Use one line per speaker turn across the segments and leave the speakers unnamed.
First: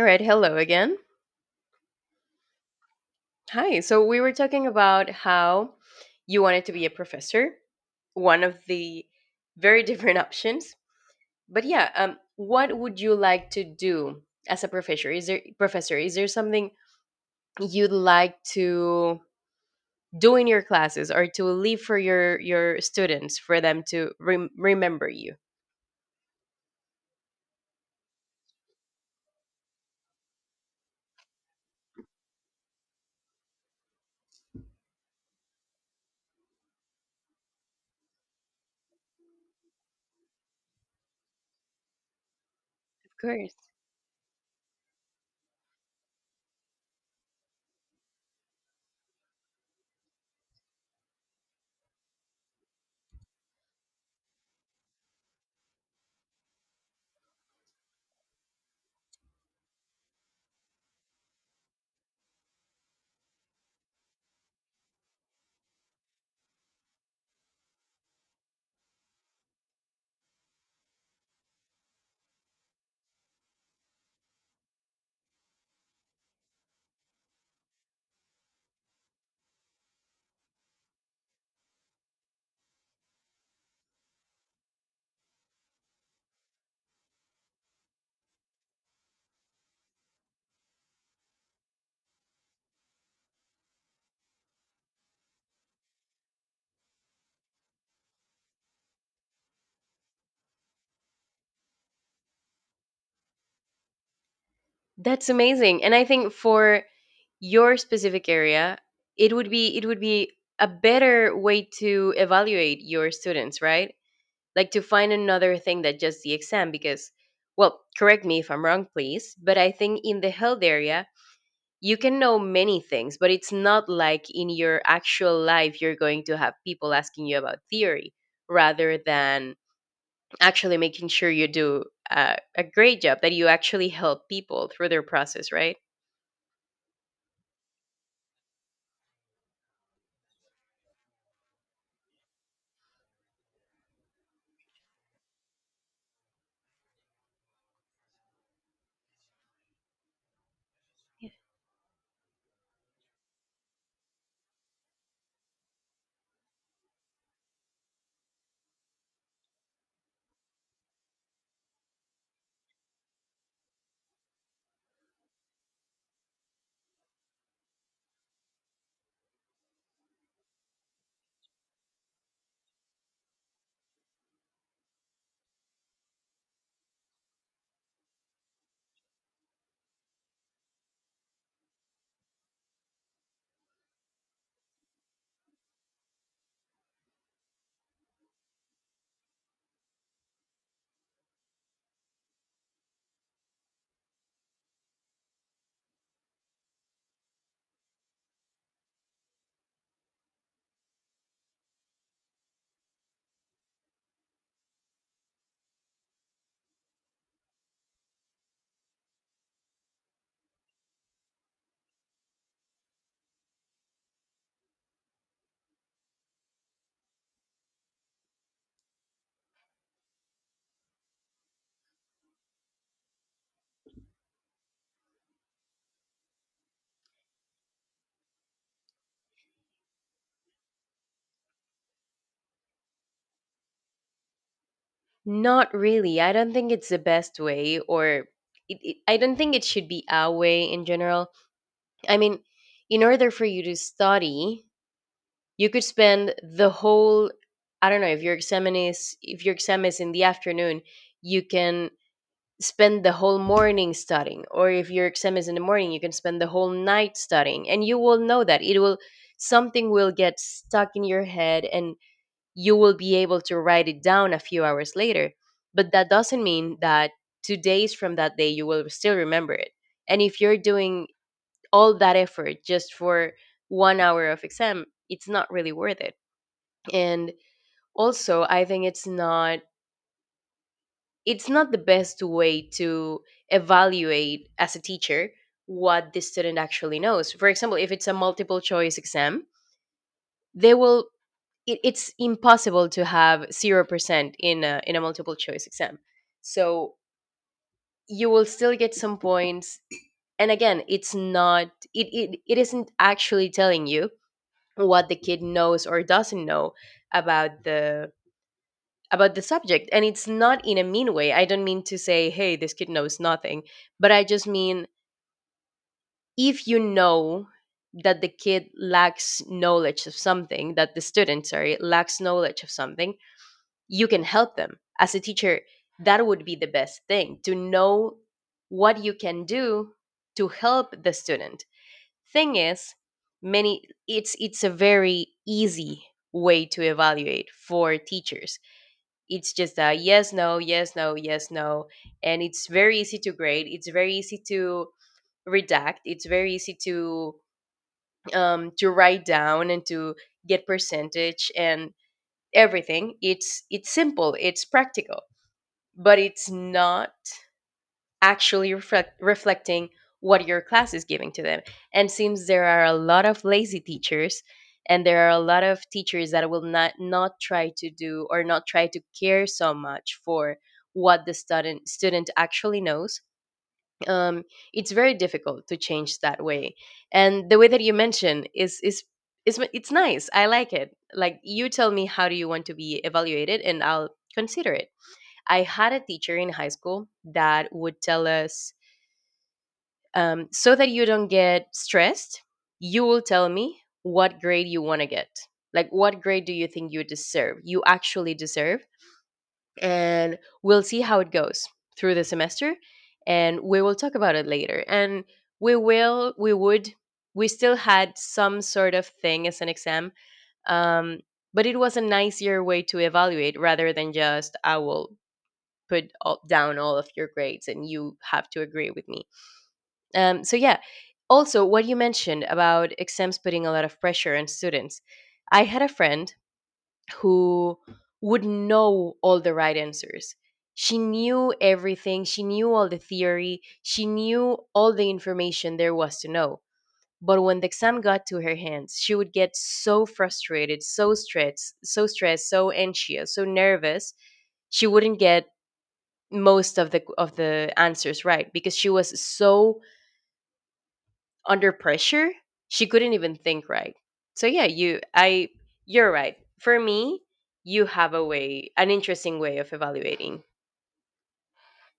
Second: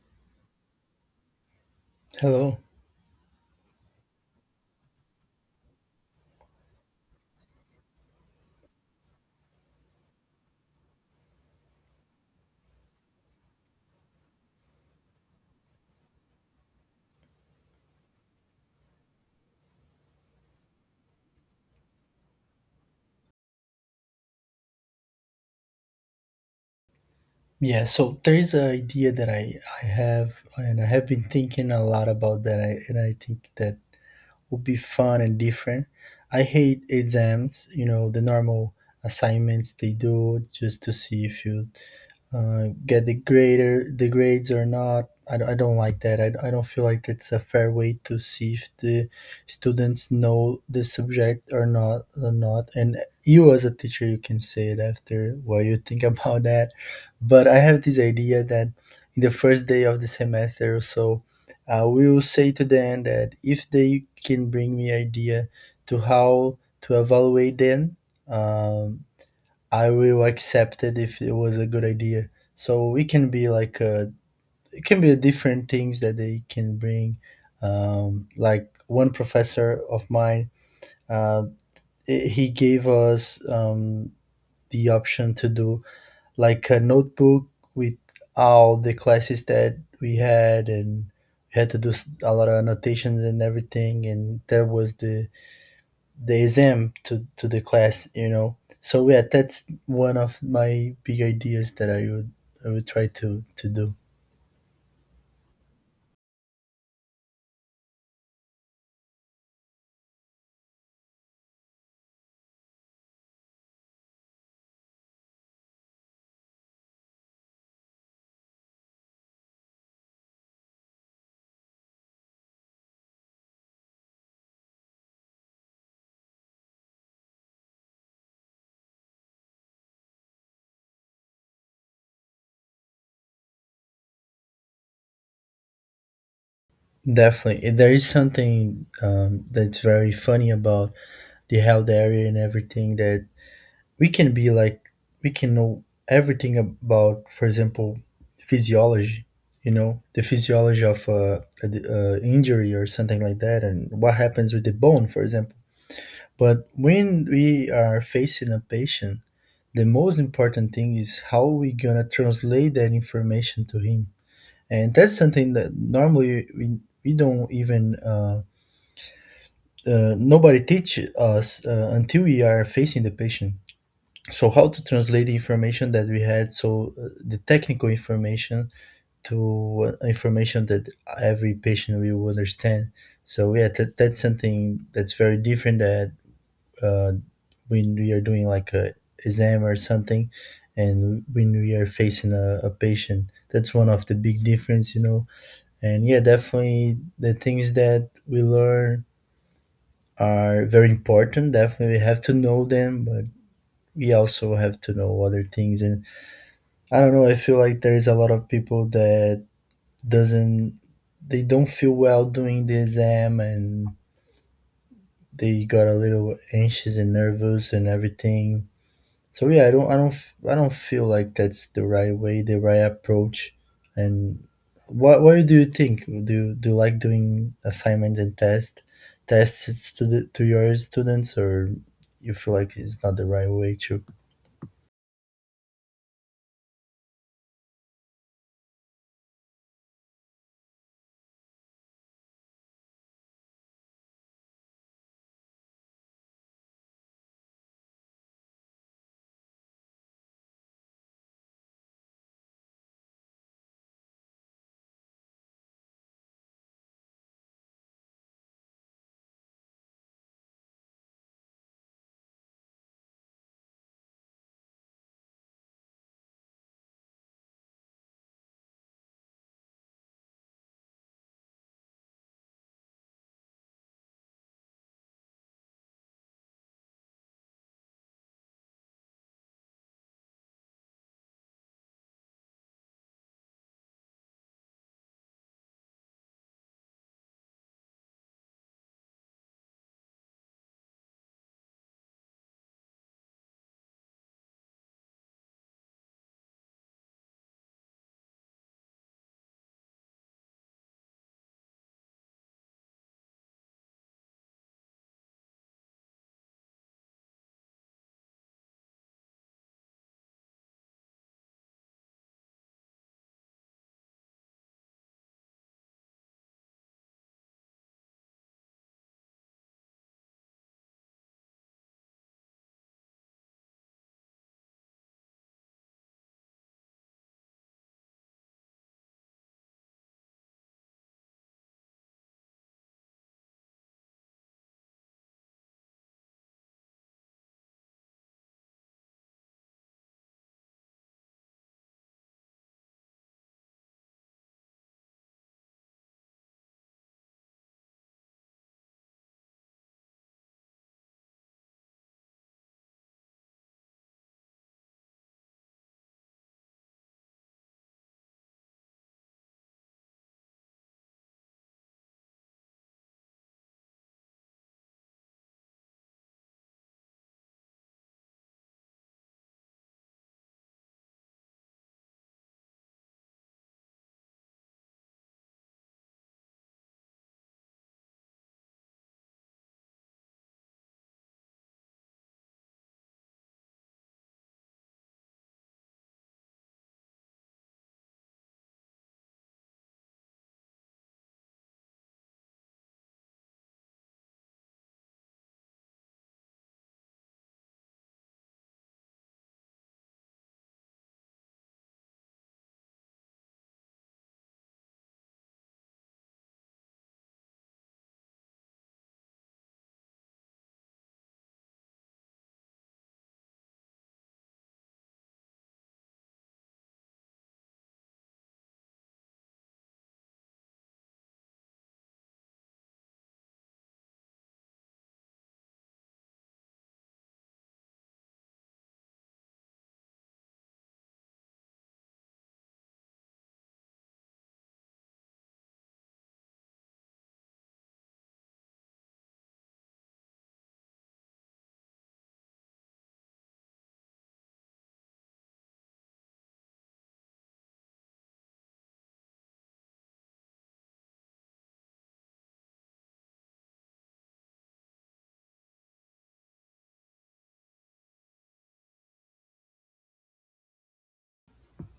All right, hello again.
Hello.
Hi. So we were talking about how you wanted to be a professor, one of the very different options. But what would you like to do as a professor? Is there something you'd like to do in your classes or to leave for your students for them to remember you? Of
Yeah, so there is an idea that I have, and I have been thinking a lot about that, and I think that would be fun and different. I hate exams, you know, the normal assignments they do just to see if you get the
course.
greater the grades or not. I don't like that. I don't feel like that's a fair way to see if the students know the subject or not. And you as a teacher, you can say it after what you think about that. But I have this idea that in the first day of the semester or so, I will say to them that if they can bring me idea to how to evaluate them, um, I will accept it if it was a good idea. So it can be it can be a different things that they can bring. Like one professor of mine, uh, he gave us the option to do like a notebook with all the classes that we had, and we had to do a lot of annotations and everything. And that was the exam to the class, you know. So yeah, that's one of my big ideas that I would try to do.
That's amazing. And I think for your specific area it would be a better way to evaluate your students, right? Like to find another thing that just the exam, because well, correct me if I'm wrong, please, but I think in the health area you can know many things, but it's not like in your actual life you're going to have people asking you about theory rather than actually making sure you do a great job, that you actually help people through their process, right?
Definitely. And there is something that's very funny about the health area and everything, that we can be like we can know everything about, for example, physiology. You know, the physiology of a, d- injury or something like that, and what happens with the bone, for example. But when we are facing a patient, the most important thing is how we gonna translate that information to him. And that's something that normally we don't even nobody teach us until we are facing the patient. So how to translate the information that we had, so the technical information to information that every patient will understand. So yeah, that's something that's very different, that uh, when we are doing like a exam or something, and when we are facing a patient, that's one of the big difference, you know. And yeah, definitely, the things that we learn are very important. Definitely we have to know them, but we also have to know other things. And I don't know, I feel like there is a lot of people that doesn't, they don't feel well doing the exam, and they got a little anxious and nervous and everything. So yeah, I don't feel like that's the right way, the right approach. And what do you think? Do you like doing assignments and tests to to your students, or you feel like it's not the right way to
Not really. I don't think it's the best way, I don't think it should be our way in general. I mean, in order for you to study, you could spend the whole, I don't know, if your exam is in the afternoon, you can spend the whole morning studying, or if your exam is in the morning, you can spend the whole night studying, and you will know that it will something will get stuck in your head and you will be able to write it down a few hours later. But that doesn't mean that 2 days from that day you will still remember it. And if you're doing all that effort just for 1 hour of exam, it's not really worth it. And also, I think it's not the best way to evaluate as a teacher what the student actually knows. For example, if it's a multiple choice exam, they will it's impossible to have 0% in in a multiple choice exam, so you will still get some points. And again, it's not it, it, it isn't actually telling you what the kid knows or doesn't know about the about the subject. And it's not in a mean way. I don't mean to say, hey, this kid knows nothing, but I just mean, if you know that the student, sorry, lacks knowledge of something, you can help them as a teacher. That would be the best thing to know, what you can do to help the student. Thing is, many, it's a very easy way to evaluate for teachers. It's just a yes no, yes no, yes no, and it's very easy to grade, it's very easy to redact, it's very easy to write down and to get percentage and everything. It's simple, it's practical, but it's not actually reflecting what your class is giving to them. And since there are a lot of lazy teachers, and there are a lot of teachers that will not try to do or not try to care so much for what the student actually knows. Um, it's very difficult to change that way. And the way that you mention is, it's nice. I like it. Like, you tell me how do you want to be evaluated, and I'll consider it. I had a teacher in high school that would tell us, so that you don't get stressed, you will tell me what grade you want to get. Like, what grade do you think you deserve? You actually deserve. And we'll see how it goes through the semester. And we will talk about it later. And we would, we still had some sort of thing as an exam. Um, but it was a nicer way to evaluate rather than just, I will put down all of your grades and you have to agree with me. Yeah, also what you mentioned about exams putting a lot of pressure on students. I had a friend who would know all the right answers. She knew everything, she knew all the theory, she knew all the information there was to know. But when the exam got to her hands, she would get so frustrated, so stressed, so anxious, so nervous. She wouldn't get most of the answers right because she was so under pressure she couldn't even think right. So yeah, you're right. For me, you have a way an interesting way of evaluating.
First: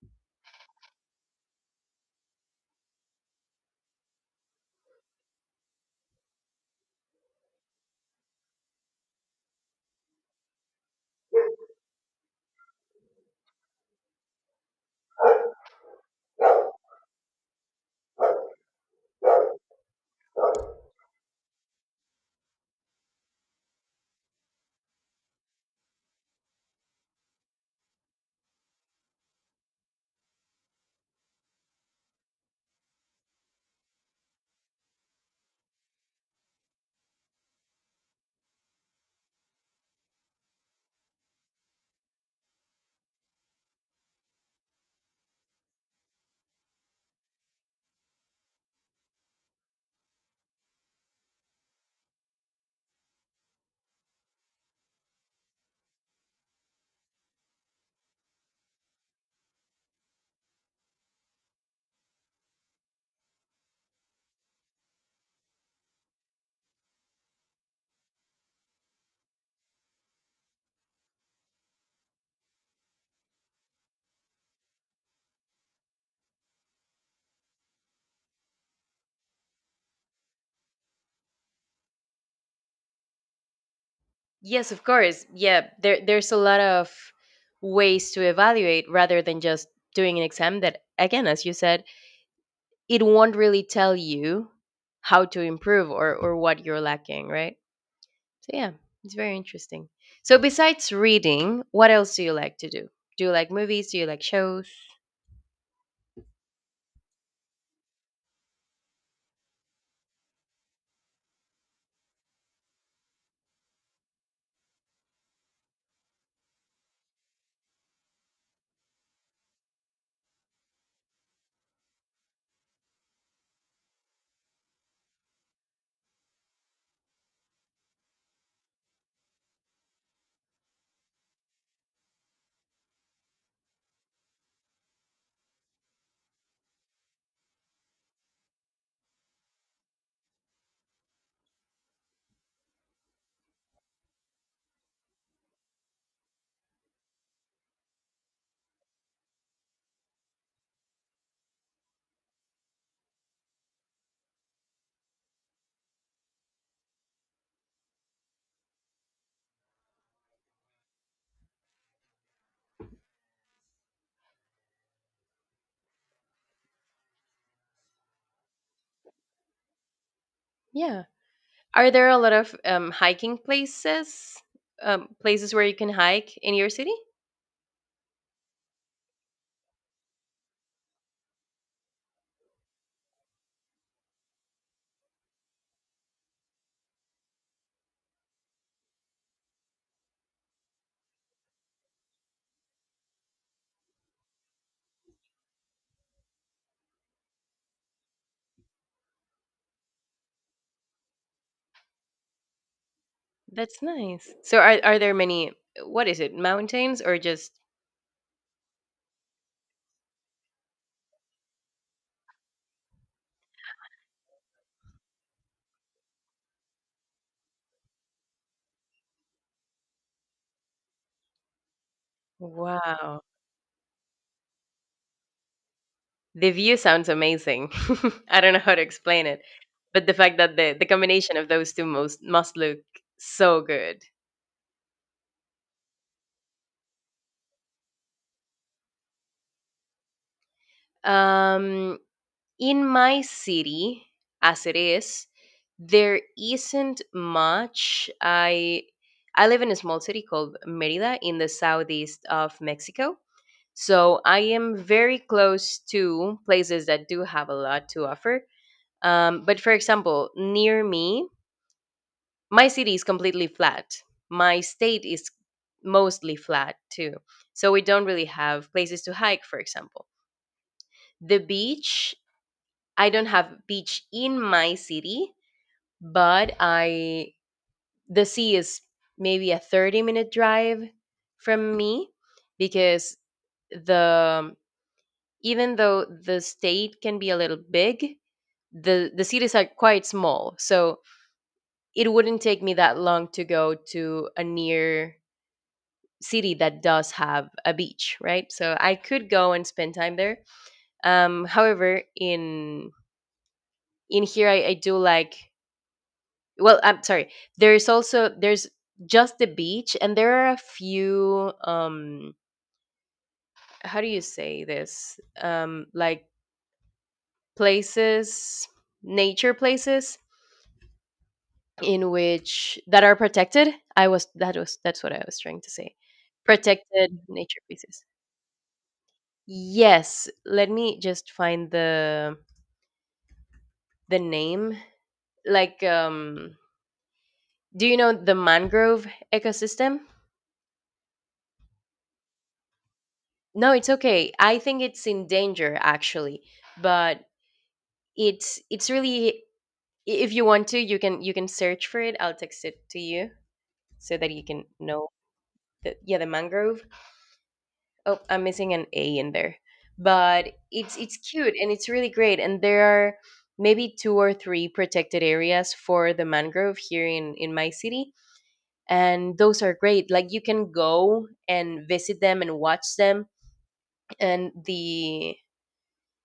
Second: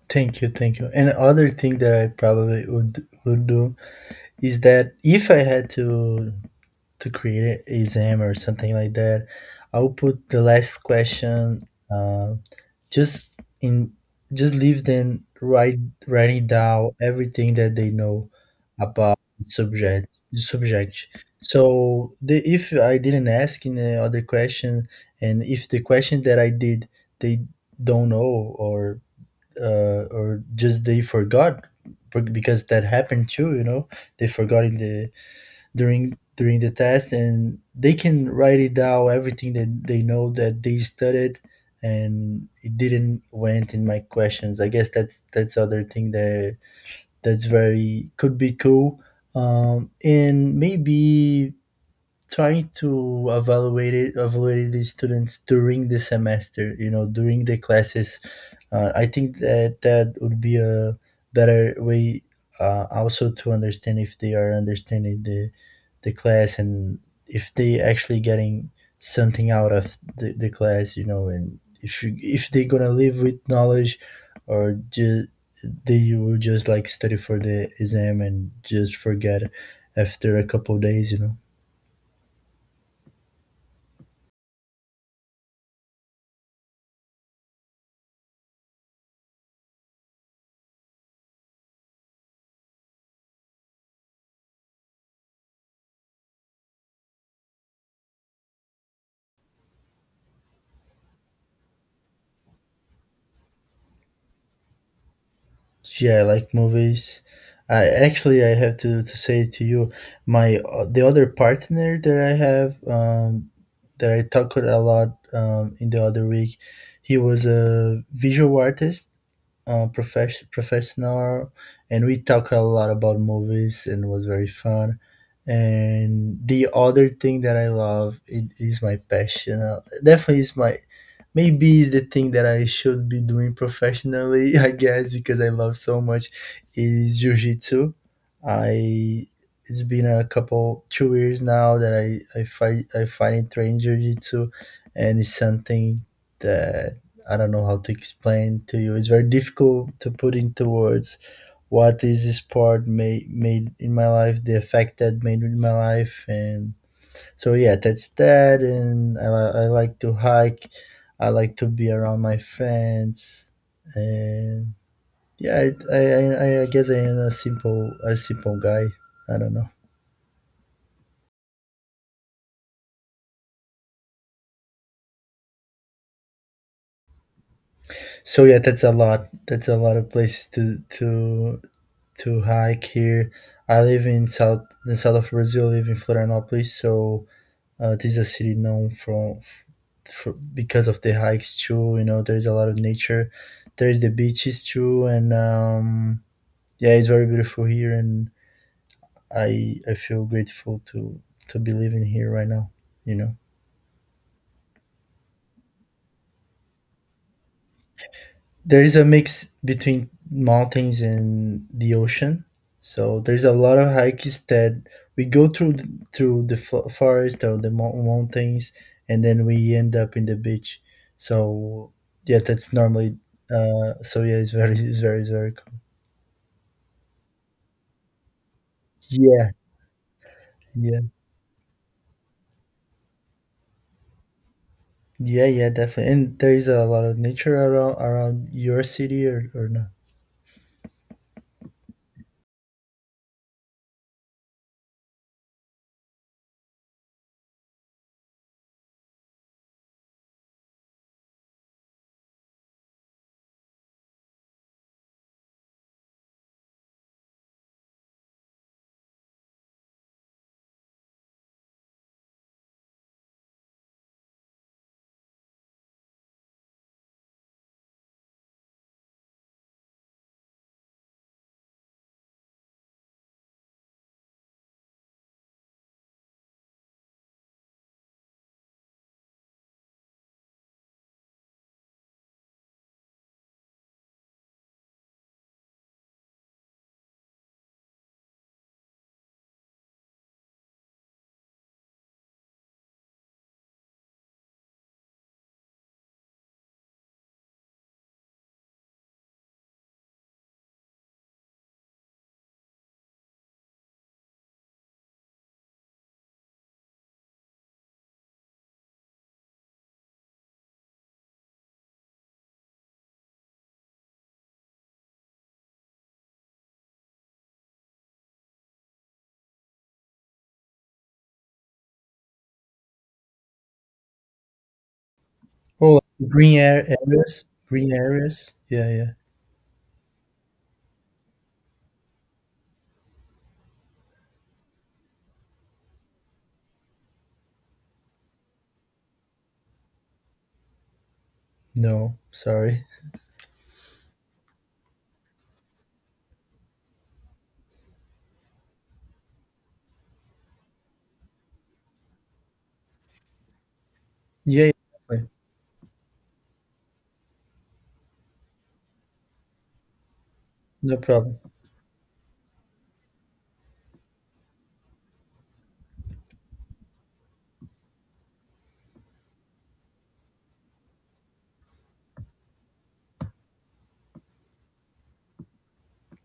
thank you? Thank you. And other thing that I probably would do is that, if I had to create an exam or something like that, I'll put the last question uh, just in, just leave them write writing down everything that they know about the subject. So the, if I didn't ask in the other question, and if the question that I did they don't know, or or just they forgot, because that happened too, you know. They forgot in the during the test, and they can write it down, everything that they know that they studied, and it didn't went in my questions. I guess that's other thing that, that's very, could be cool. And maybe trying to evaluate the students during the semester, you know, during the classes. I think that that would be a better way, also to understand if they are understanding the class, and if they actually getting something out of the class, you know. And if they're gonna live with knowledge, or just they will just like study for the exam and just forget after a couple of days, you know.
Yes, of course. Yeah, there's a lot of ways to evaluate rather than just doing an exam that, again, as you said, it won't really tell you how to improve or what you're lacking, right? So yeah, it's very interesting. So besides reading, what else do you like to do? Do you like movies? Do you like shows?
Yeah, I like movies. I actually I have to say to you, my the other partner that I have, that I talked a lot in the other week, he was a visual artist, professional, and we talk a lot about movies, and was very fun. And the other thing that I love it is my passion. Definitely is my, maybe it's the thing that I should be doing professionally, I guess, because I love so much, is jiu-jitsu. I It's been a couple 2 years now that I finally trained jiu-jitsu, and it's something that I don't know how to explain to you. It's very difficult to put into words what is this sport made in my life, the effect that made in my life. And so yeah, that's that. And I like to hike. I like to be around my friends, and yeah, I guess I am a simple guy. I don't know.
Yeah. Are there a lot of hiking places? Places where you can hike in your city?
So yeah, that's a lot. That's a lot of places to to hike here. I live in south the south of Brazil. I live in Florianópolis. So this is a city known from, for, because of the hikes too. You know, there's a lot of nature. There's the beaches too, and yeah, it's very beautiful here. And I feel grateful to be living here right now, you know.
That's nice. So are there many? What is it? Mountains or just?
There is a mix between mountains and the ocean, so there's a lot of hikes that we go through through the forest or the mountains, and then we end up in the beach. So yeah, that's normally
Wow.
So yeah, it's very, very cool.
The view sounds amazing. I don't know how to explain it,
Yeah,
but the fact that the
yeah.
combination of those two most must look so good.
Yeah, yeah, definitely. And there is a lot of nature around your city, or not?
Um, in my city, as it is, there isn't much. I live in a small city called Merida in the southeast of Mexico, so I am very close to places that do have a lot to offer. But for example, near me, my city is completely flat. My state is mostly flat too, so we don't really have places to hike, for example. The beach, I don't have beach in my city, but I the sea is maybe a 30-minute drive from me, because the even though the state can be a little big, the cities are quite small, so it wouldn't take me that long to go to a near city that does have a beach, right? So I could go and spend time there. However in here, I do like, well, I'm sorry, there's also there's just the beach, and there are a few, how do you say this, like places, nature places in which that are protected. I was that was That's what I was trying to say,
Oh, green air
protected
areas,
nature
green
places.
areas. Yeah, yeah.
Yes, let me just find the name. Like, do you know the mangrove ecosystem?
No, sorry.
No, it's okay. I think it's in danger actually, but it's really, if you want to, you can search for it. I'll text it to you so that you can
Yeah, yeah,
know
definitely.
the, yeah, the mangrove. Oh, I'm missing an A in there, but it's
No
it's
problem.
cute and it's really great. And there are maybe two or three protected areas for the mangrove here in my city, and those are great. Like, you can go and visit them and watch them, and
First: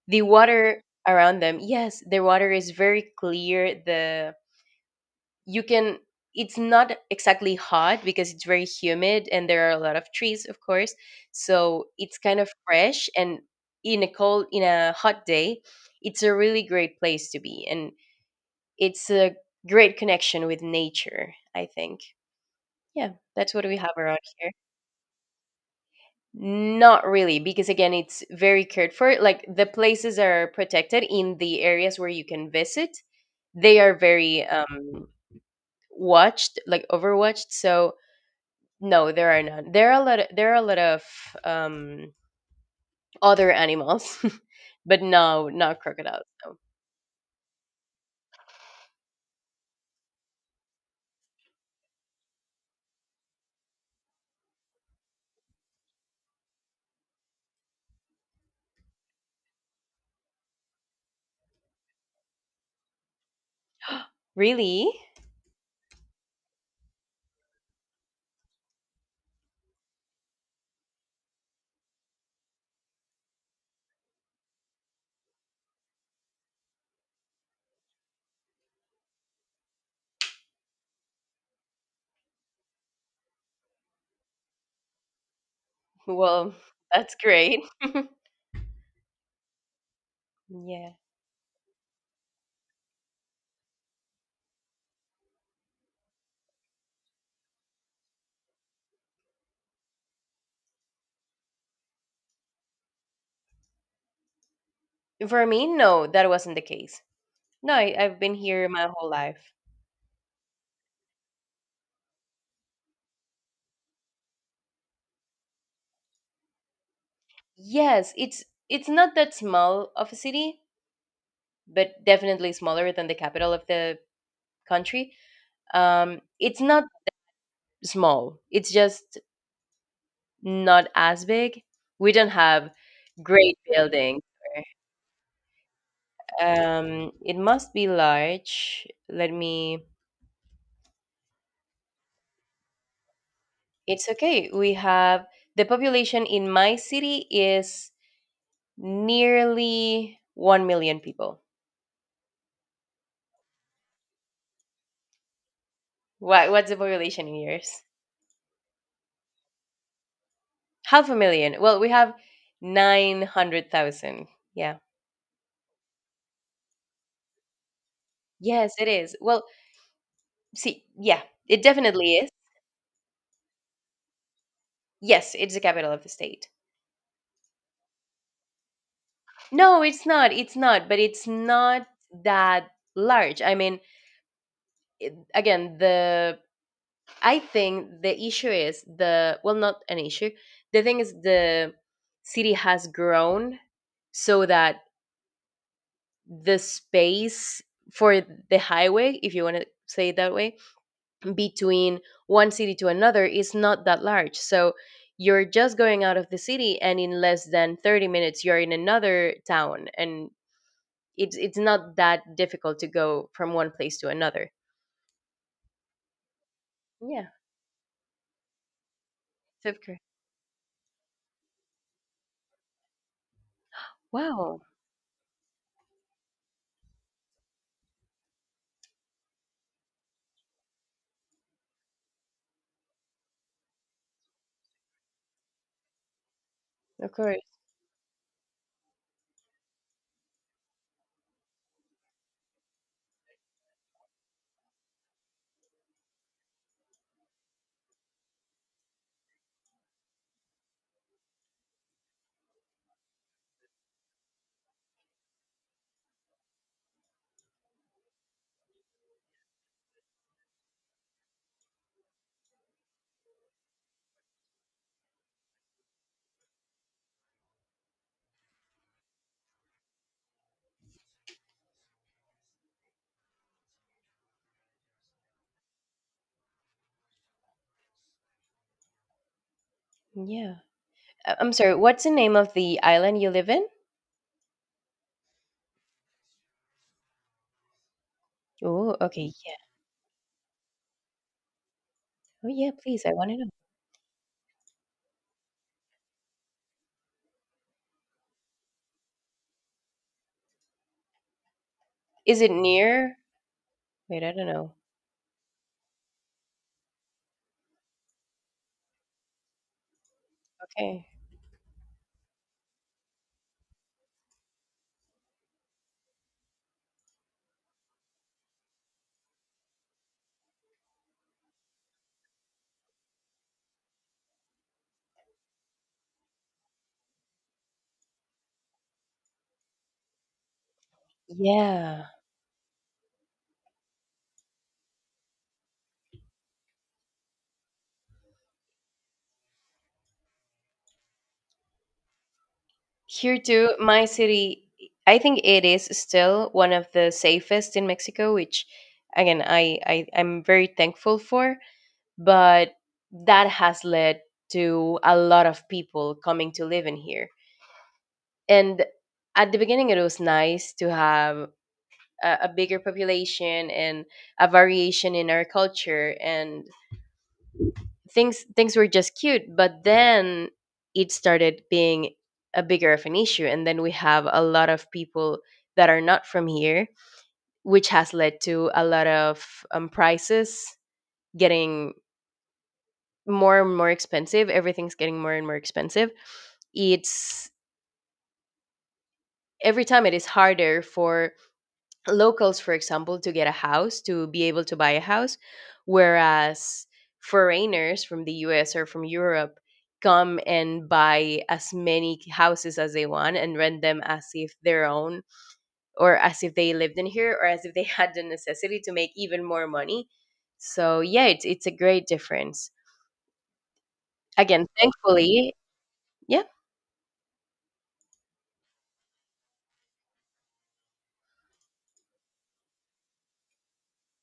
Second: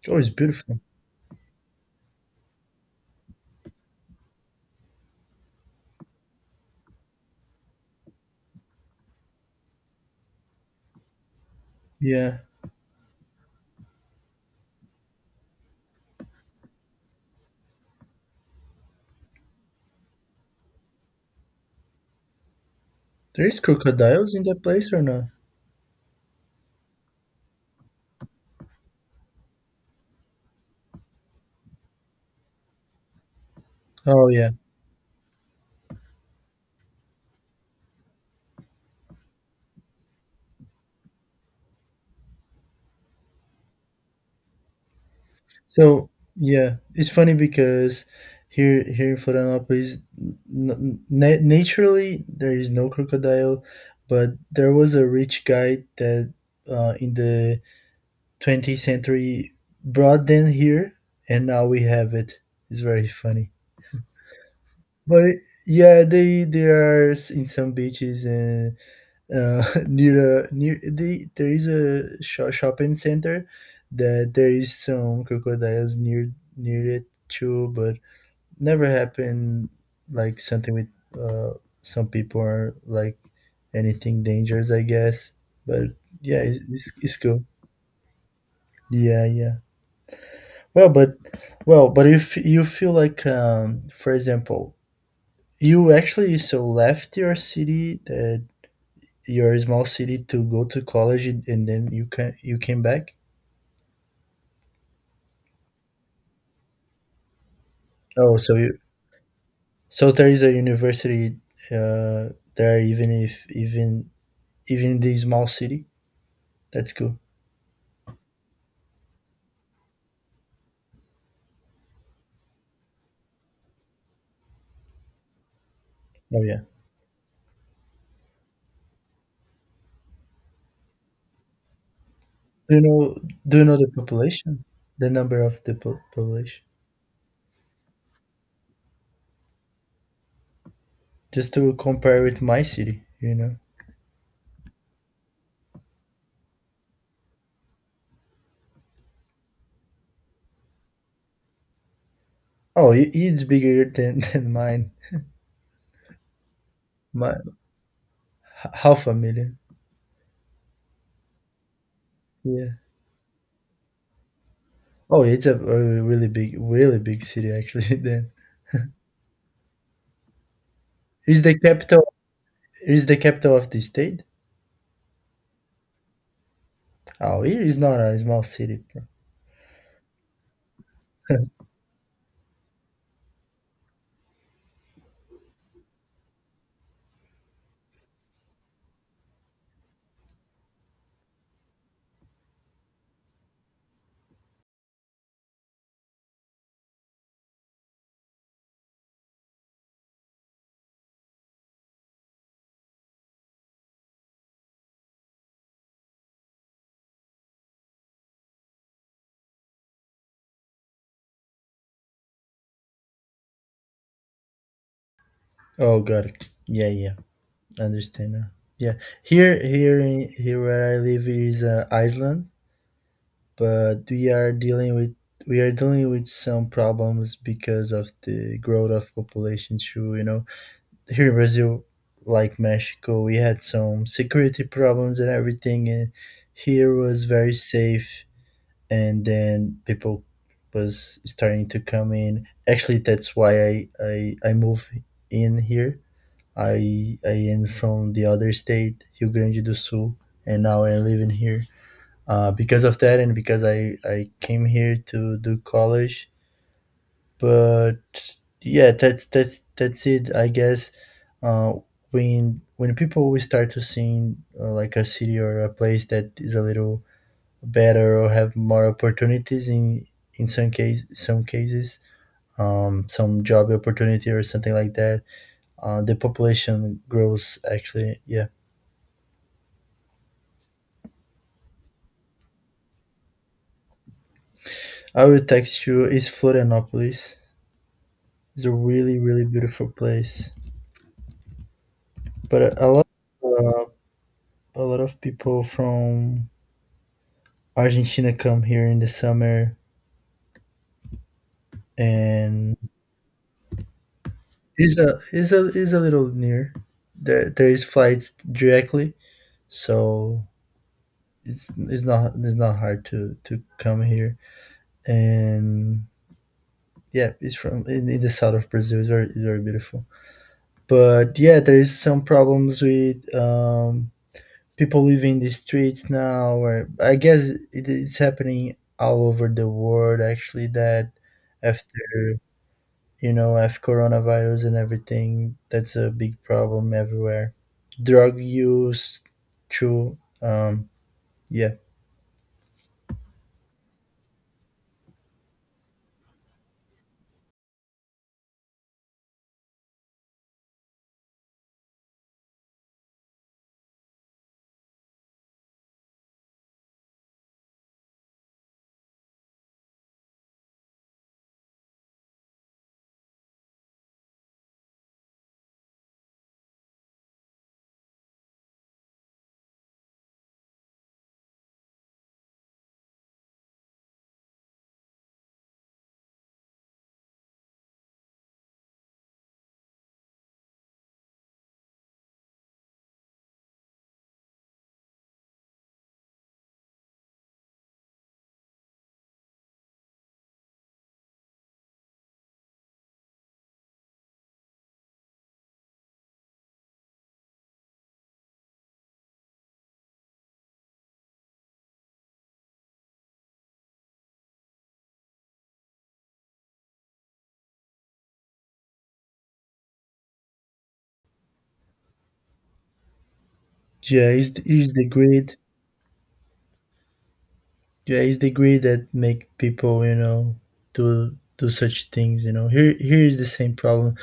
Oh,
the
it's beautiful.
water around them. Yes, the water is very clear. The you can It's not exactly hot because it's very humid and there are a lot of trees, of course, so it's
Yeah,
kind of fresh. And in a hot day, it's a really great place to be, and it's a great connection with nature, I think. Yeah,
there
that's
is
what we have around
crocodiles in
here.
that place or not?
Not really, because again, it's very cared for. Like, the places are protected, in the areas where you can visit, they are
Oh,
very
yeah.
watched, like overwatched. So no, there are none. There are a lot of um other animals, but no, not
So
crocodiles. No.
yeah, it's funny because here in Florianópolis, naturally there is no crocodile, but there was a rich guy that in the 20th century brought them here, and now we have it. It's very funny.
Really?
But yeah, they are in some beaches, and near near the, there is a shopping center that there is some crocodiles near it too, but never happened like something with uh, some people, or like anything dangerous, I guess. But yeah,
Well, that's
it's cool.
great.
Yeah, yeah. Well,
Yeah.
but well, but if you feel like for example. You actually so left your city, your small city, to go to college, and then you came back.
For me, no, that wasn't the case. No, I've been
Oh, so
here
you,
my whole life.
so there is a university uh, there, even if even even the small city. That's cool.
Yes, it's not that small of a city, but definitely smaller than the capital of the country.
Oh yeah.
It's not small. It's just not as big. We don't have
Do you know
great
do you know the
buildings.
population, the number of the population,
It must be large. Let me.
just to compare with my city? You know.
It's okay. We have, the population in my city is nearly 1 million people.
Oh, it- it's bigger than than mine.
What what's the population
My
in
h-
yours?
Half a million.
Half a million. Well, we have
Yeah.
900,000. Yeah.
Oh, it's a really big, really big city actually. Then
Yes, it is. Well, see, yeah,
is the
it
capital
definitely is.
is the capital of the state?
Yes, it's the capital of the state.
Oh, here is not a small city, bro.
No, it's not. It's not, but it's not that large. I mean, again, the I think the issue is the well, not an issue. The thing is, the city has grown so that the space for the highway, if you want to say it that way, between one city to another is not that large. So you're just going out of the city and in less than 30 minutes you're in another town, and it's not that difficult to go from one place to another.
Oh, got it. Yeah, yeah,
Yeah,
understand now. Yeah,
of course.
here where I live is Iceland, but
Wow,
we are dealing with some problems because of the growth of population, too, you know. Here in Brazil, like Mexico, we had some security problems and everything, and here
of
was
course.
very safe, and then people was starting to come in. Actually, that's why I moved in here. I am from the other state, Rio Grande do Sul, and now I live in here. Because of that, and because I came here to do college. But yeah, that's it, I guess. uh, when people will start to see like a city or a place that is a little better, or have more opportunities in some case some cases, some job opportunity or something like that, the population grows actually. Yeah,
Yeah. I'm sorry. What's the name of the island you live in?
I will text you. It's Florianopolis. It's a
Oh,
really
okay.
really
Yeah.
beautiful place.
Oh, yeah.
But a
Please,
lot,
I want to know.
uh, a lot of people from Argentina come here in the summer,
Is it
and
near? Wait, I don't know.
is a little near. There is flights directly, so
Okay.
it's not hard to come here and yeah, it's from in the south of Brazil. It's very beautiful, but yeah, there is some problems with people living in the streets now, or I guess it's happening all over the world actually. That
Yeah.
after after coronavirus and everything, that's a big problem everywhere. Drug use true. Yeah
Here too, my city. I think it is still one of the safest in Mexico, which, again, I'm very thankful for. But that has led to a lot of people coming to live in here and at the beginning it was nice to have a bigger population and a variation in our culture and things were just cute but then it started being a bigger of an issue and then we have a lot of people that are not from here which has led to a lot of prices getting more and more expensive. Everything's getting more and more expensive. It's every time it is harder for locals, for example, to get a house, to be able to buy a house, whereas foreigners from the US or from Europe come and buy as many houses as they want and rent them as if their own or as if they lived in here or as if they had the necessity to make even more money. So yeah, it's a great difference.
yeah is
Again,
is the
thankfully,
grid.
yeah,
Yeah, it's the greed that make people, do such things. You know, here is the same problem.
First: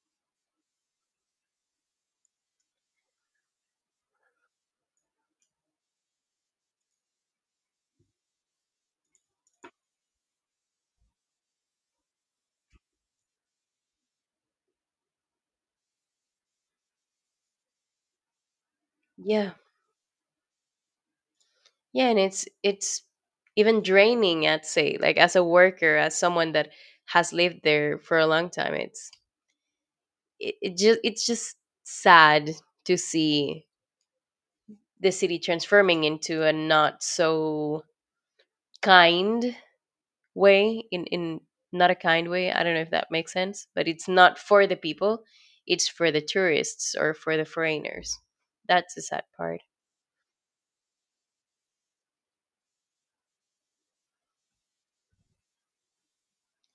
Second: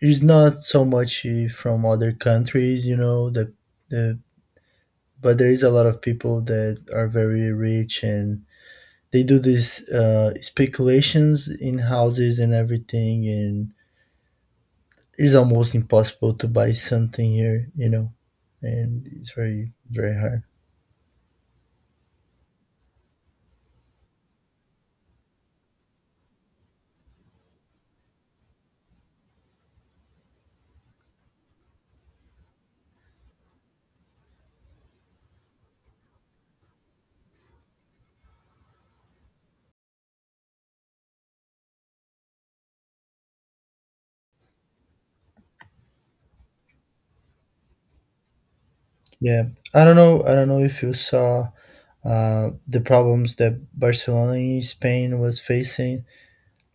It's not so much from other countries, you know, the but there is a lot of people that are very rich, and they do these speculations in houses and everything, and it's almost impossible to buy something here, you know, and it's
yeah.
very hard.
Yeah, and it's even draining. I'd say, like as a worker, as someone that has lived there for a long time, it's it's just sad to see the city transforming into a not so kind way in not a kind way. I don't know if that makes sense, but it's not for the people. It's for the tourists or for the foreigners. That's the sad
Yeah,
part.
I don't know. I don't know if you saw the problems that Barcelona, Spain was facing.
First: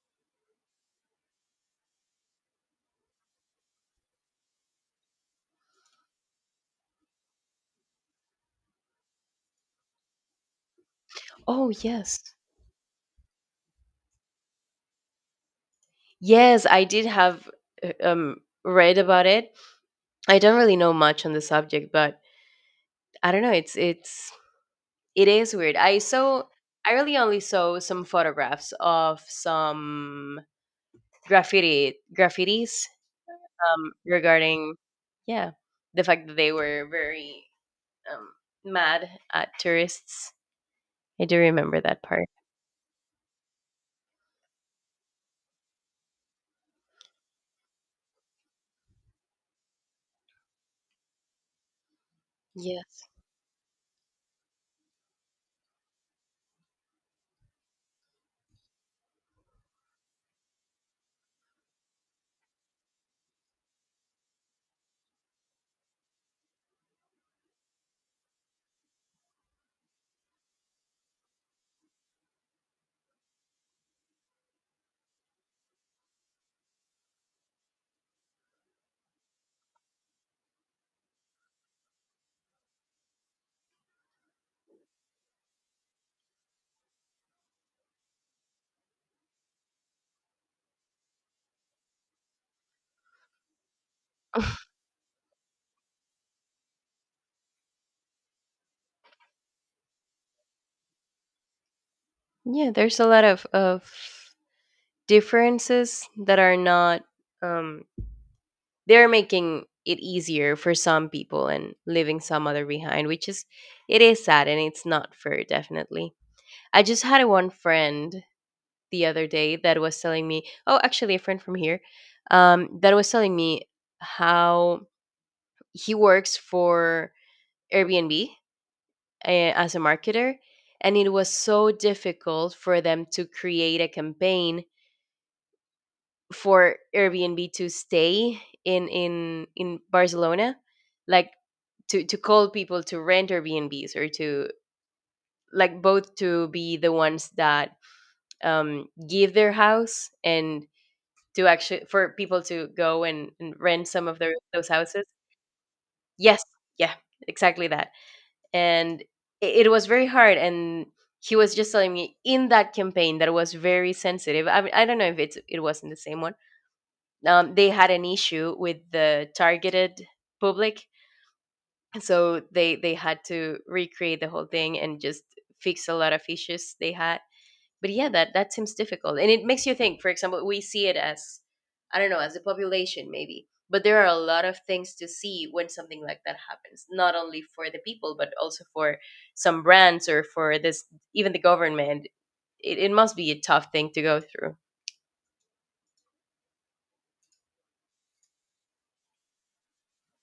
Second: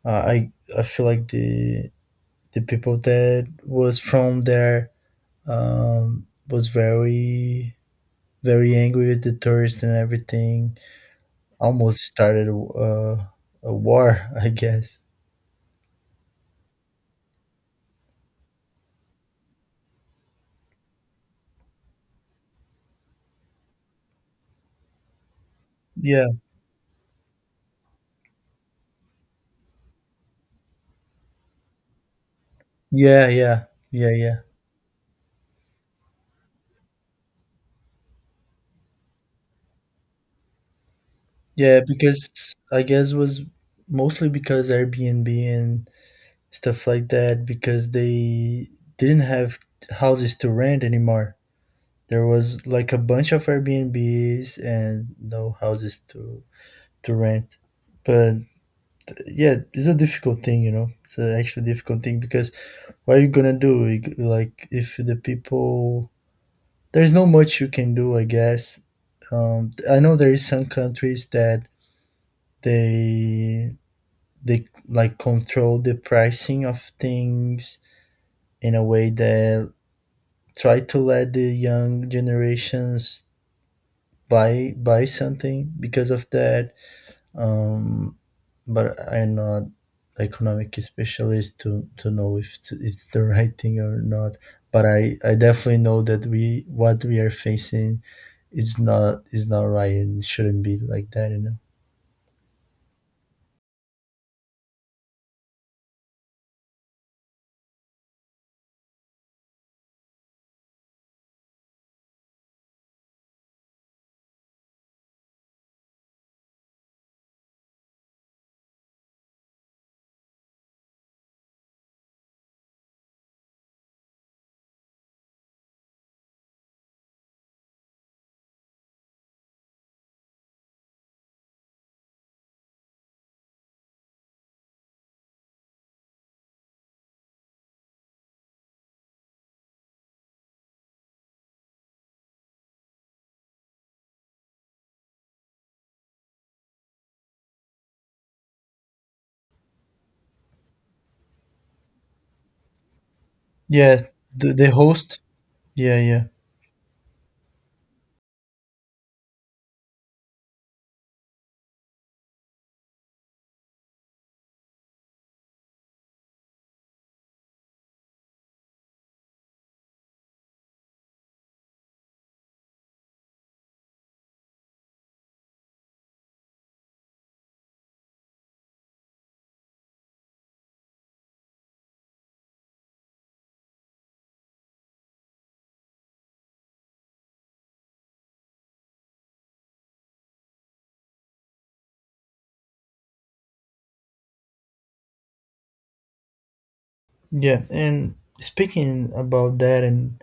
I feel like the people that was from there was very angry with the tourists and everything.
Oh
Almost
yes,
started a war, I guess.
yes, I did have uh, um read about it. I don't really know much on the subject, but I don't know. It is weird. I
Yeah,
saw I really only saw some photographs of some graffitis
yeah, yeah, yeah, yeah,
regarding yeah the fact that they were very um, mad at tourists. I do
yeah.
remember that part.
Because I guess was mostly because Airbnb and stuff like that, because they didn't have houses to rent anymore. There was like a
Yes.
bunch of Airbnbs and no houses to rent. But yeah, it's a difficult thing, you know. It's a actually difficult thing. Because what are you gonna do? Like if the people, there's no much you can do, I guess. I know there is some countries that they they like control the pricing of things in a way that try to let the young generations buy something because of that, um, but I'm not economic specialist to know if it's the right thing or not. But I definitely know that we what we are facing is not right and shouldn't be like that, you know.
Yeah, there's a lot of differences that are not um they're making it easier for some people and leaving some other behind, which is it is sad and it's not fair, definitely. I just had one friend the other day that was telling me, oh, actually a friend from here, that was telling me how he works for Airbnb, as a marketer, and it was so difficult for them to create a campaign for Airbnb to stay in Barcelona, like to call people to rent Airbnbs or to like both to be the ones that give their house and to actually for people to go and rent
Yeah,
some of their those
the
houses.
host. Yeah, yeah,
Yes, yeah, exactly that. And it was very hard and. He was just telling me in that campaign that was very sensitive. I mean, I don't know if it's it wasn't the same one. They had an issue with the targeted public, so they had to recreate the whole thing and just fix a lot of issues they had. But yeah, that that seems difficult, and it makes you think. For example, we see it as I don't know, as a population maybe, but there are a lot of things to see when something like that happens, not only for the people but also for some brands or for this, even the government. It must be a tough thing to go through.
yeah. And speaking about that and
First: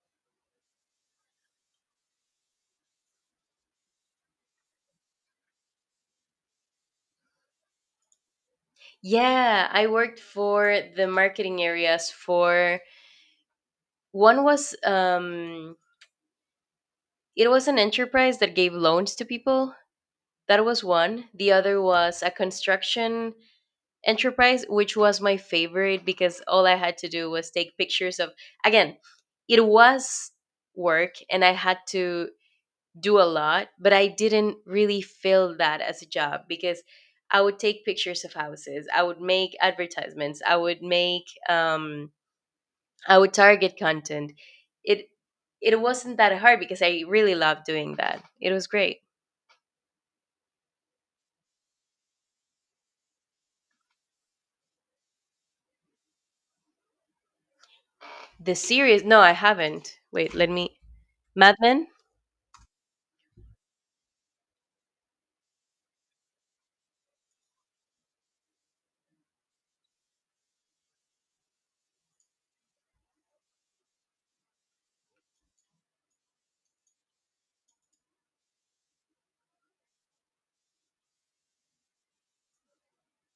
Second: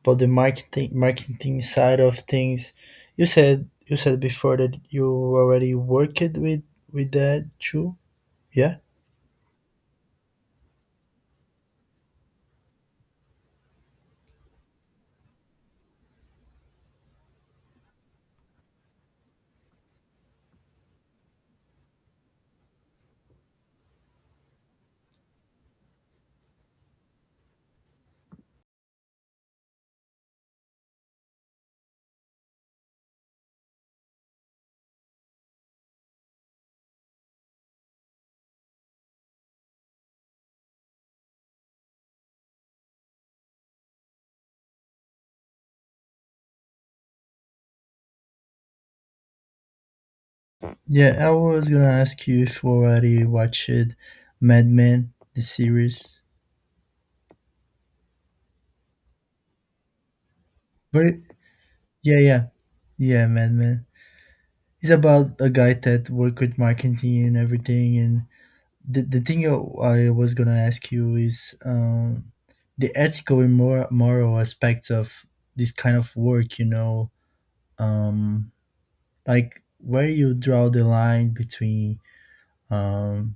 about the marketing side of things, you said before that you already worked with that too. Yeah.
Yeah, I worked for the marketing areas for one was it was an enterprise that gave loans to people. That was one. The other was a construction enterprise, which was my favorite because all I had to do was take pictures of, again, it was work and I had to do a lot, but I didn't really feel that as a job because I would take pictures of houses. I would make advertisements. I would make I would target content. It it wasn't that hard because I really loved doing that. It was great.
Yeah, I was gonna ask you if you already watched Mad Men, the series.
The series? No, I haven't. Wait, let me.
But it-
Mad Men.
yeah, yeah, yeah, Mad Men. It's about a guy that worked with marketing and everything. And the thing I was gonna ask you is the ethical and moral, moral aspects of this kind of work. You know, um, like where you draw the line between um,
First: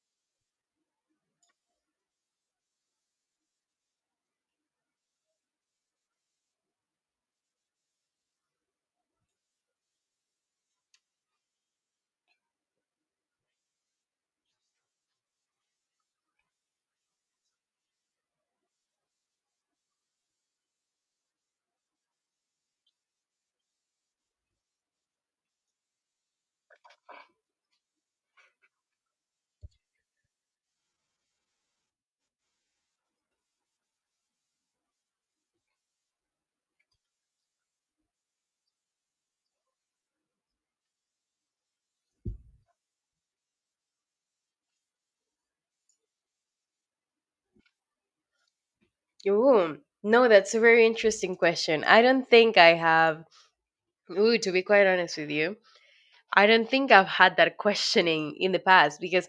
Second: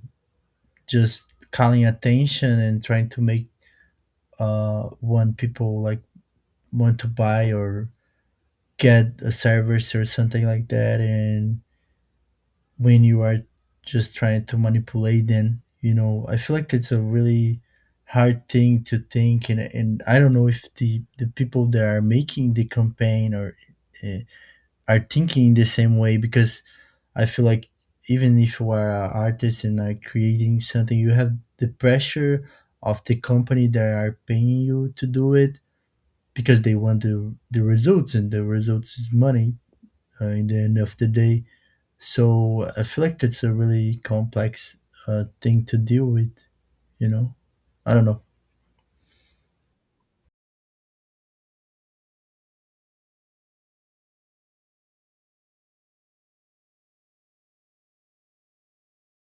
just calling attention and trying to make want people like want to buy or get a service or something like that, and when you are just trying to manipulate them, you know. I feel like it's a really hard thing to think, and I don't know if the the people that are making the campaign or uh, are thinking the same way. Because I feel like even if you are an artist and are creating something, you have the pressure of the company that are paying you to do it, because they want the results, and the results is money in the end of the day. So I feel like that's a really complex thing to deal with. You know, I don't know.
Ooh, no, that's a very interesting question. I don't think I have. Ooh, to be quite honest with you, I don't think I've had that questioning in the past because,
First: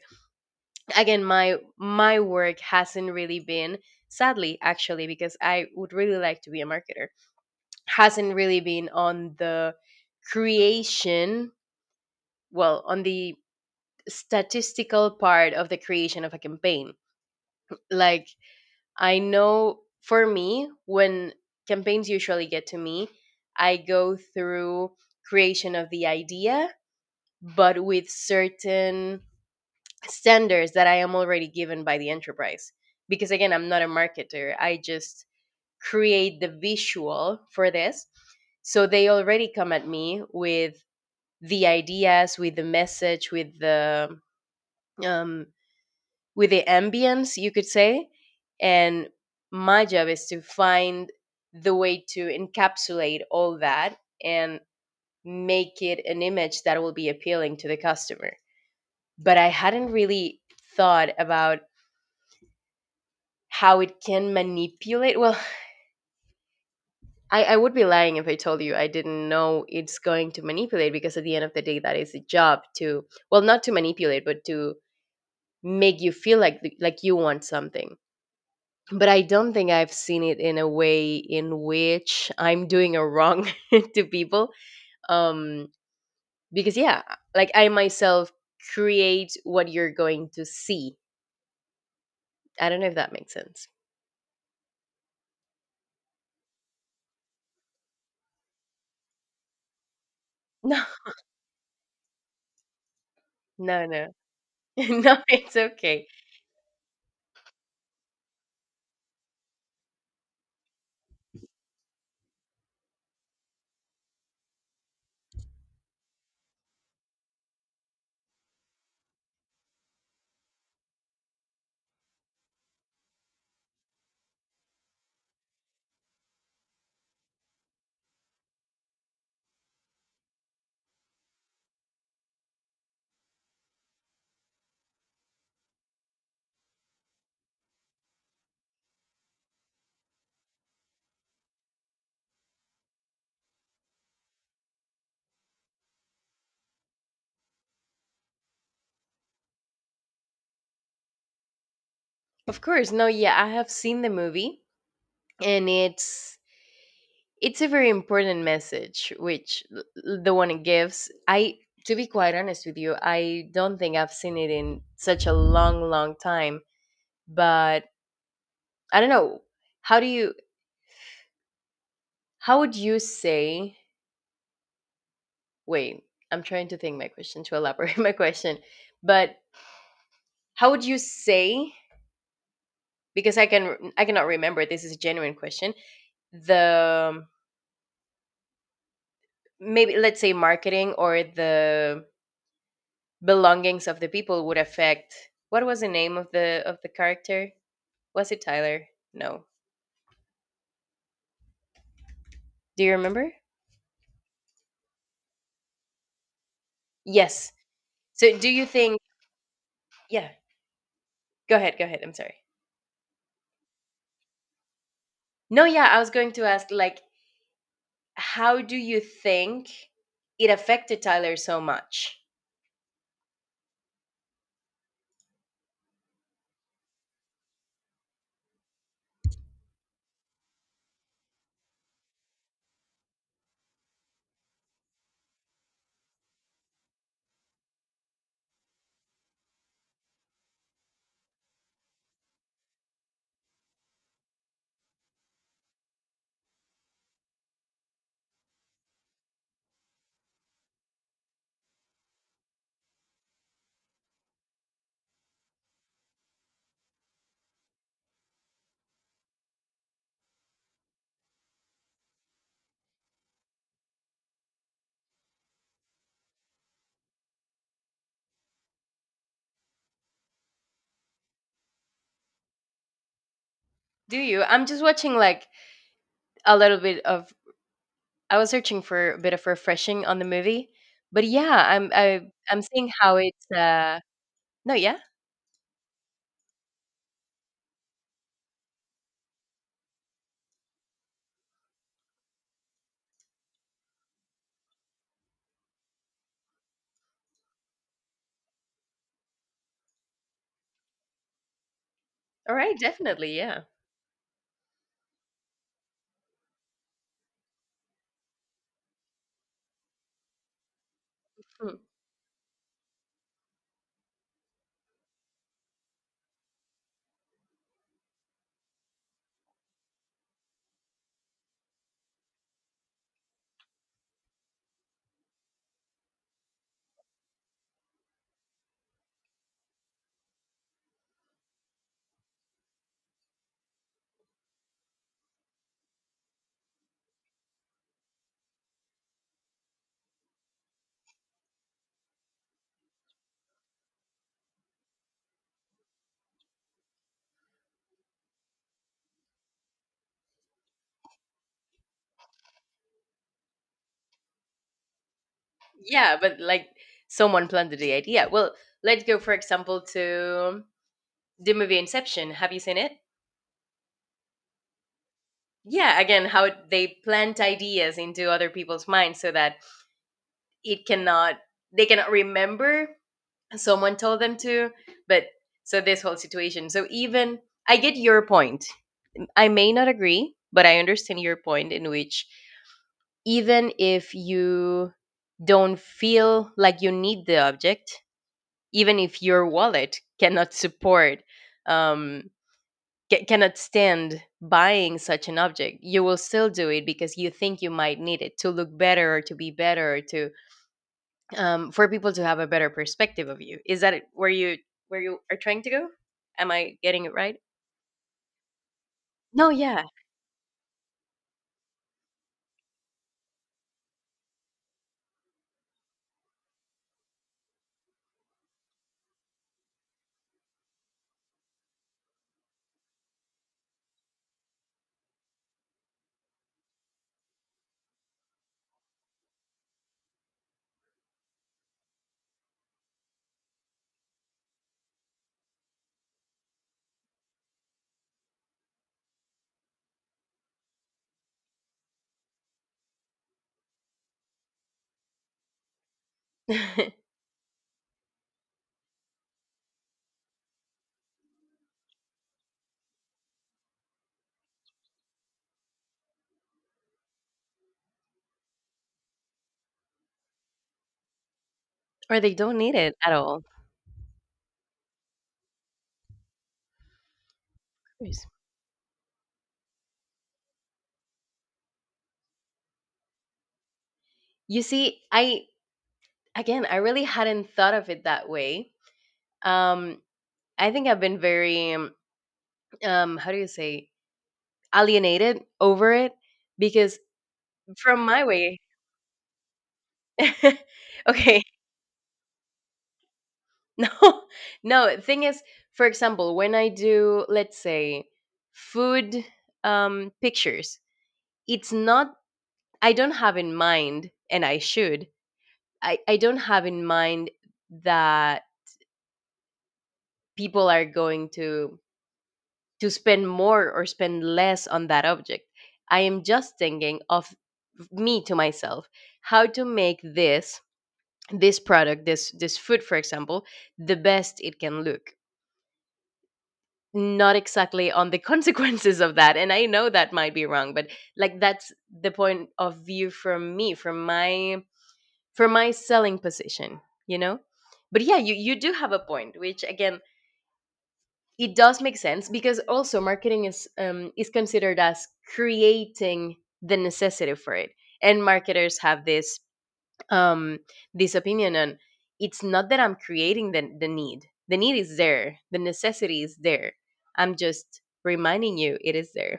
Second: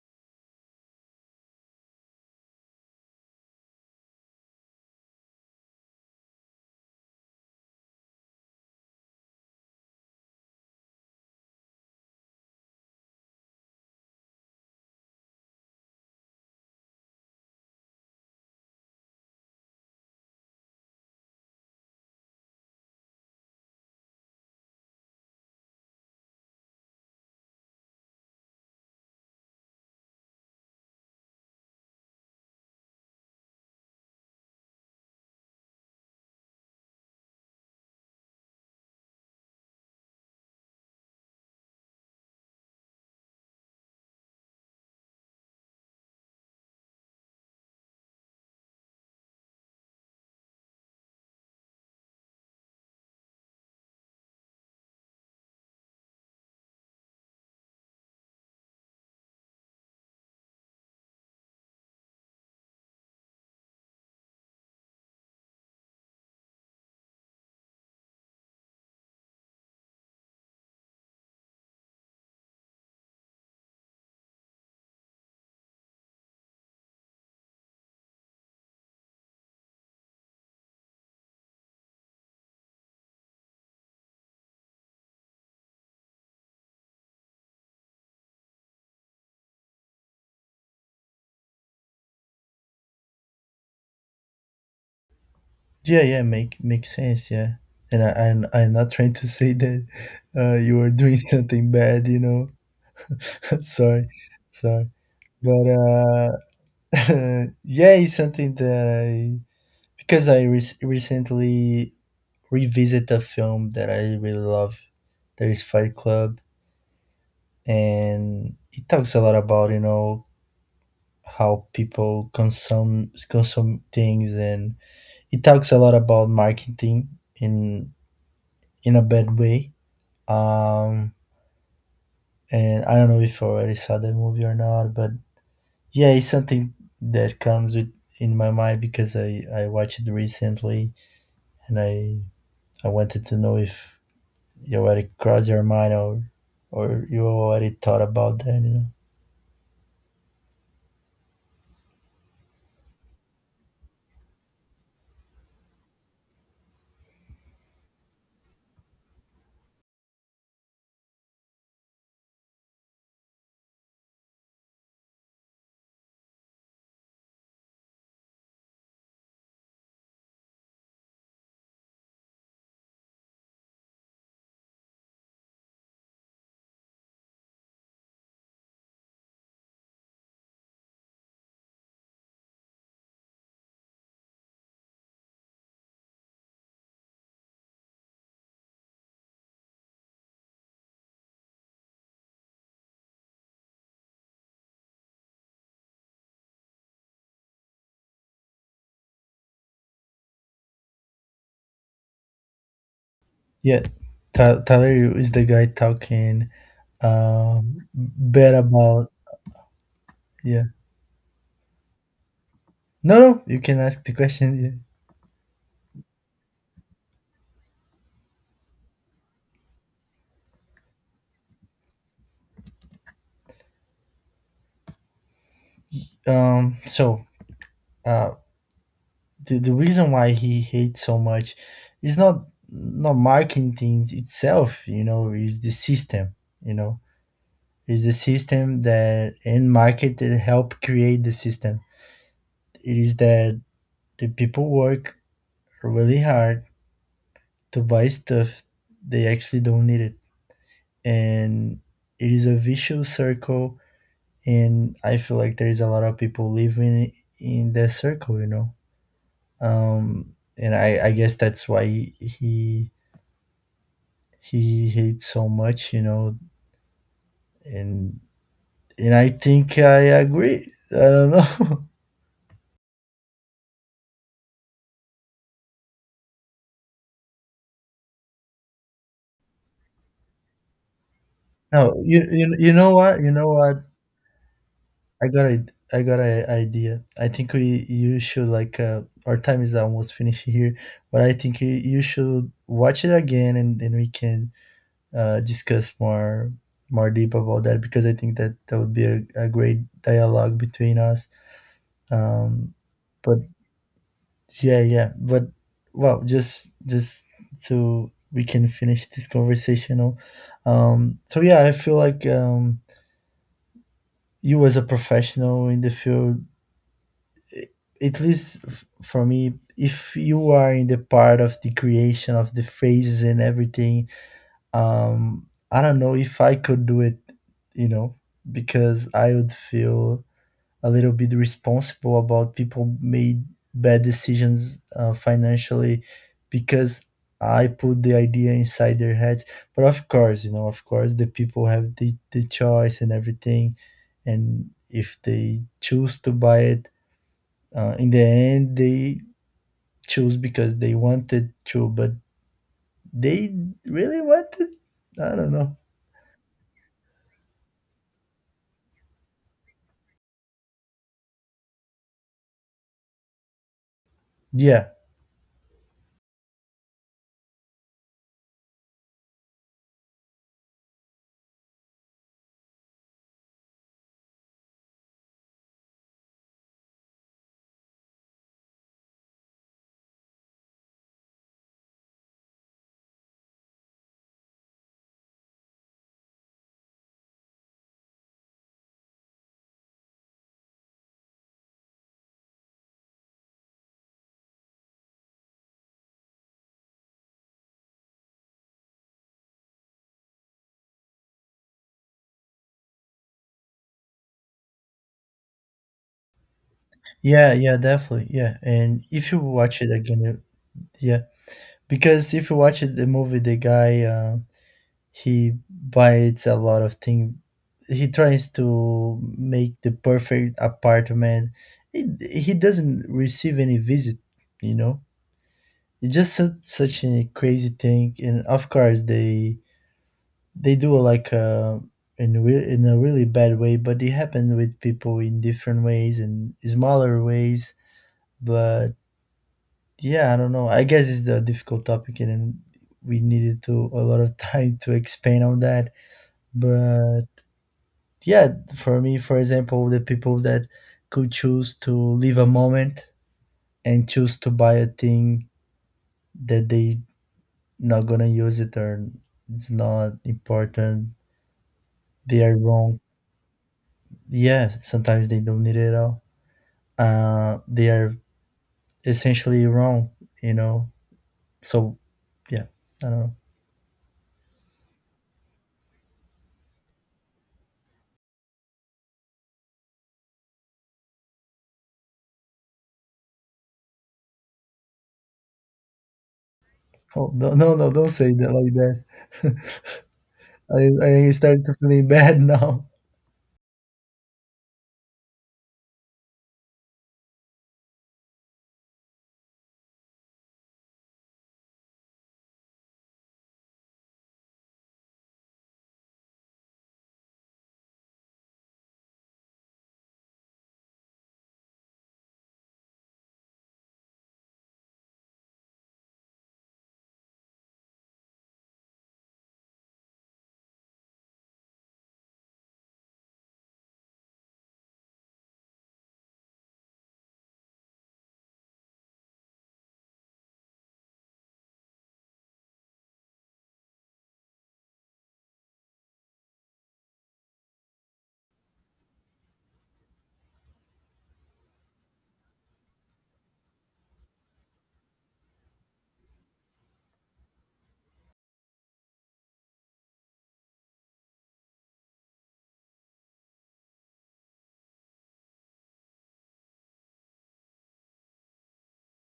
again, my work hasn't really been. Sadly, actually, because I would really like to be a marketer, hasn't really been on the creation, well, on the statistical part of the creation of a campaign. Like, I know for me, when campaigns usually get to me, I go through creation of the idea but with certain standards that I am already given by the enterprise because, again, I'm not a marketer. I just create the visual for this. So they already come at me with the ideas, with the message, um, with the ambience, you could say, and my job is to find the way to encapsulate all that and make it an image that will be appealing to the customer. But I hadn't really thought about how it can manipulate, well I would be lying if I told you I didn't know it's going to manipulate because at the end of the day that is the job to, well, not to manipulate but to make you feel like you want something, but I don't think I've seen it in a way in which I'm doing a wrong to people. Um, because yeah, like I myself create what you're going to see. I don't know if that makes sense.
Yeah, yeah, make makes sense. Yeah, and I'm not trying to say that you are doing something bad. You know,
No,
sorry,
no, no,
sorry.
no. It's
But
okay.
yeah, it's something that I, because I recently revisit a film that I really love. There is Fight Club, and it talks a lot about, you know, how people consume things, and it talks a lot about marketing in in a bad way. Um, and I don't know if you already saw that movie or not, but yeah, it's something that comes with in my mind, because I watched it recently, and I wanted to know if you already crossed your mind or you already thought about that, you know.
Of course, no. Yeah, I have seen the movie, and it's a very important message, which l- l- the one it gives. I, to be quite honest with you, I don't think I've seen it in such a long, long time, but I don't know. How do you how would you say, wait, I'm trying to think my question to elaborate my question. But how would you say, because I can I cannot remember, this is a genuine question. The maybe let's say marketing or the belongings of the people would affect, what was the name of the character? Was it Tyler? No. Do you remember?
Yeah, Ta Talerio is the guy talking
Yes. So do
bad
you think,
about
yeah,
yeah.
go ahead, go ahead. I'm sorry.
No, no, you can ask the question. Yeah.
No, yeah, I was going to ask like, how do you think it affected Tyler so much?
So uh, the reason why he hates so much is not marketing things itself. You know, is the system. You know, is the system that in market that help create the system. It is that the people work really hard to buy stuff they actually don't need it. And it is a vicious circle, and I feel like there is a lot of people living in that circle, you know. And I guess that's why he he hates so much, you know. and and I think I agree, I don't know.
Do you? I'm just watching like a little bit of. I was searching for a bit of refreshing on the movie, but yeah, I'm
No,
I,
you, you
I'm
you
seeing
know
how
what, you know
it's.
what,
No, yeah,
I got an idea. I think we you should like, our time is almost finished here, but I think you, you should watch it again, and we can discuss more deep about that, because I think that that would be a great dialogue between us.
all
Um,
right, definitely,
but
yeah,
yeah, yeah, but well, just so we can finish this conversational. So yeah, I
Hmm.
feel like you as a professional in the field, i- at least for me, if you are in the part of the creation of the phrases and everything, um I don't know if I could do it, you know, because I would feel a little bit responsible about people made bad decisions financially, because I put the idea inside their heads. But of course, you know, of course the people have the choice and everything, and if they choose to buy it, in the end they choose because they wanted to. But they really wanted, I don't know.
Yeah, but like, someone planted the idea. Well, let's go, for example, to the movie Inception. Have you seen it?
Yeah.
Yeah, again, how it- they plant ideas into other people's minds so that it cannot they cannot remember someone told them to but so this whole situation so even I get your point, I may not agree but I understand your point in which, even if you don't feel like you need the object, even if your wallet cannot support um ca- cannot stand buying such an object, you will still do it because you think you might need it to look better or to be better or to for people to have a better perspective of you. Is that where you are trying to go? Am I getting it right?
Yeah, yeah, definitely. Yeah. And if you
No,
watch
yeah.
it again, yeah, because if you watch it, the movie, the guy, he buys a lot of things. He tries to make the perfect apartment. He, he doesn't receive any visit, you know? It's just such, such a crazy thing. And of course, they do like in, in a really bad way, but it happened with people in different ways and smaller ways. But yeah, I don't know. I guess it's the difficult topic, and then we needed to a lot of time to expand on that. But yeah, for me, for example, the people that could choose to live a moment and choose to buy a thing that they not gonna use it or it's not important,
Or they
they are
don't need it
wrong.
at all.
Yeah, sometimes they don't need it at all. They are
Yes.
essentially wrong, you know. So yeah, I don't know.
You see, I, again, I really hadn't thought of it that way. Um, I think I've been very How do you say, alienated over it because
Oh, no, no, no!
from
Don't
my
say that
way,
like that. I
okay,
started to feel bad now.
no, no. Thing is, for example, when I do, let's say, food pictures, it's not I don't have in mind and I should I don't have in mind that people are going to spend more or spend less on that object. I am just thinking of me to myself how to make this this product, this food, for example, the best it can look, not exactly on the consequences of that, and I know that might be wrong, but like, that's the point of view from me, from my for my selling position, you know. But yeah, you do have a point, which, again, it does make sense because also marketing is considered as creating the necessity for it, and marketers have this um this opinion on, it's not that I'm creating the need, the need is there, the necessity is there, I'm just reminding you it is there.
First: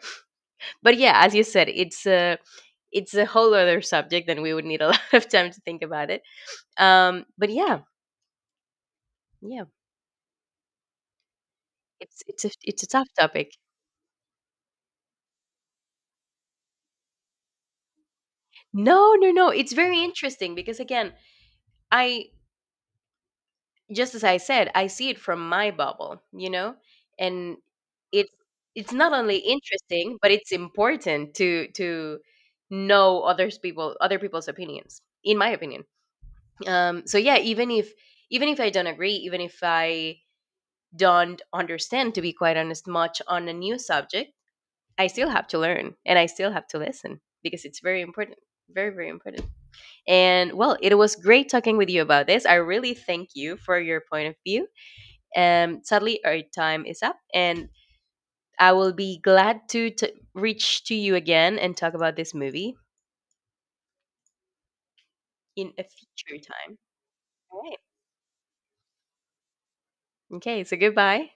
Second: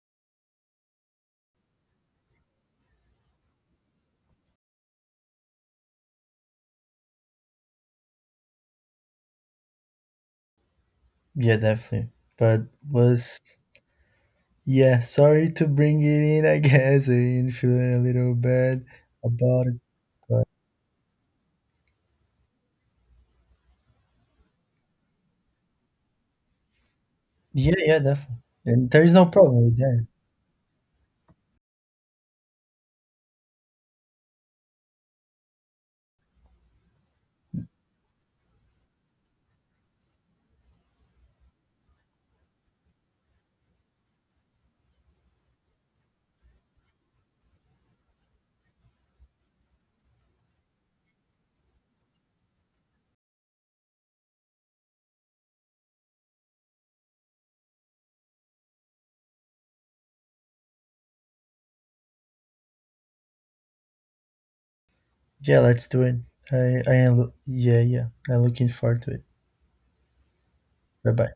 But yeah, as you said, it's a whole other subject and we would need a lot of time to think about it. But yeah, yeah.
Yeah, definitely.
It's it's a
But
it's a tough
was
topic.
yeah, sorry to bring it in, I guess. I'm feeling a little bad
No, no, no.
about
It's
it.
very interesting because, again, I just as I said, I see it from my bubble, you know, and
Yeah, yeah,
it's
definitely. And
it's
there
not
is no
only
problem with that.
interesting, but it's important to know others people other people's opinions, in my opinion. So yeah, even if I don't agree, even if I don't understand, to be quite honest, much on a new subject, I still have to learn and I still have to listen because it's very important, very very important. And well, it was great talking with you about this. I really thank you for your point of view. Sadly, our time is up, and I will be glad to t- reach to you again and talk about this movie
Yeah,
in a
let's do it.
future time. All right.
Yeah, yeah. I'm looking forward to it.
Okay, so
Bye
goodbye.
bye.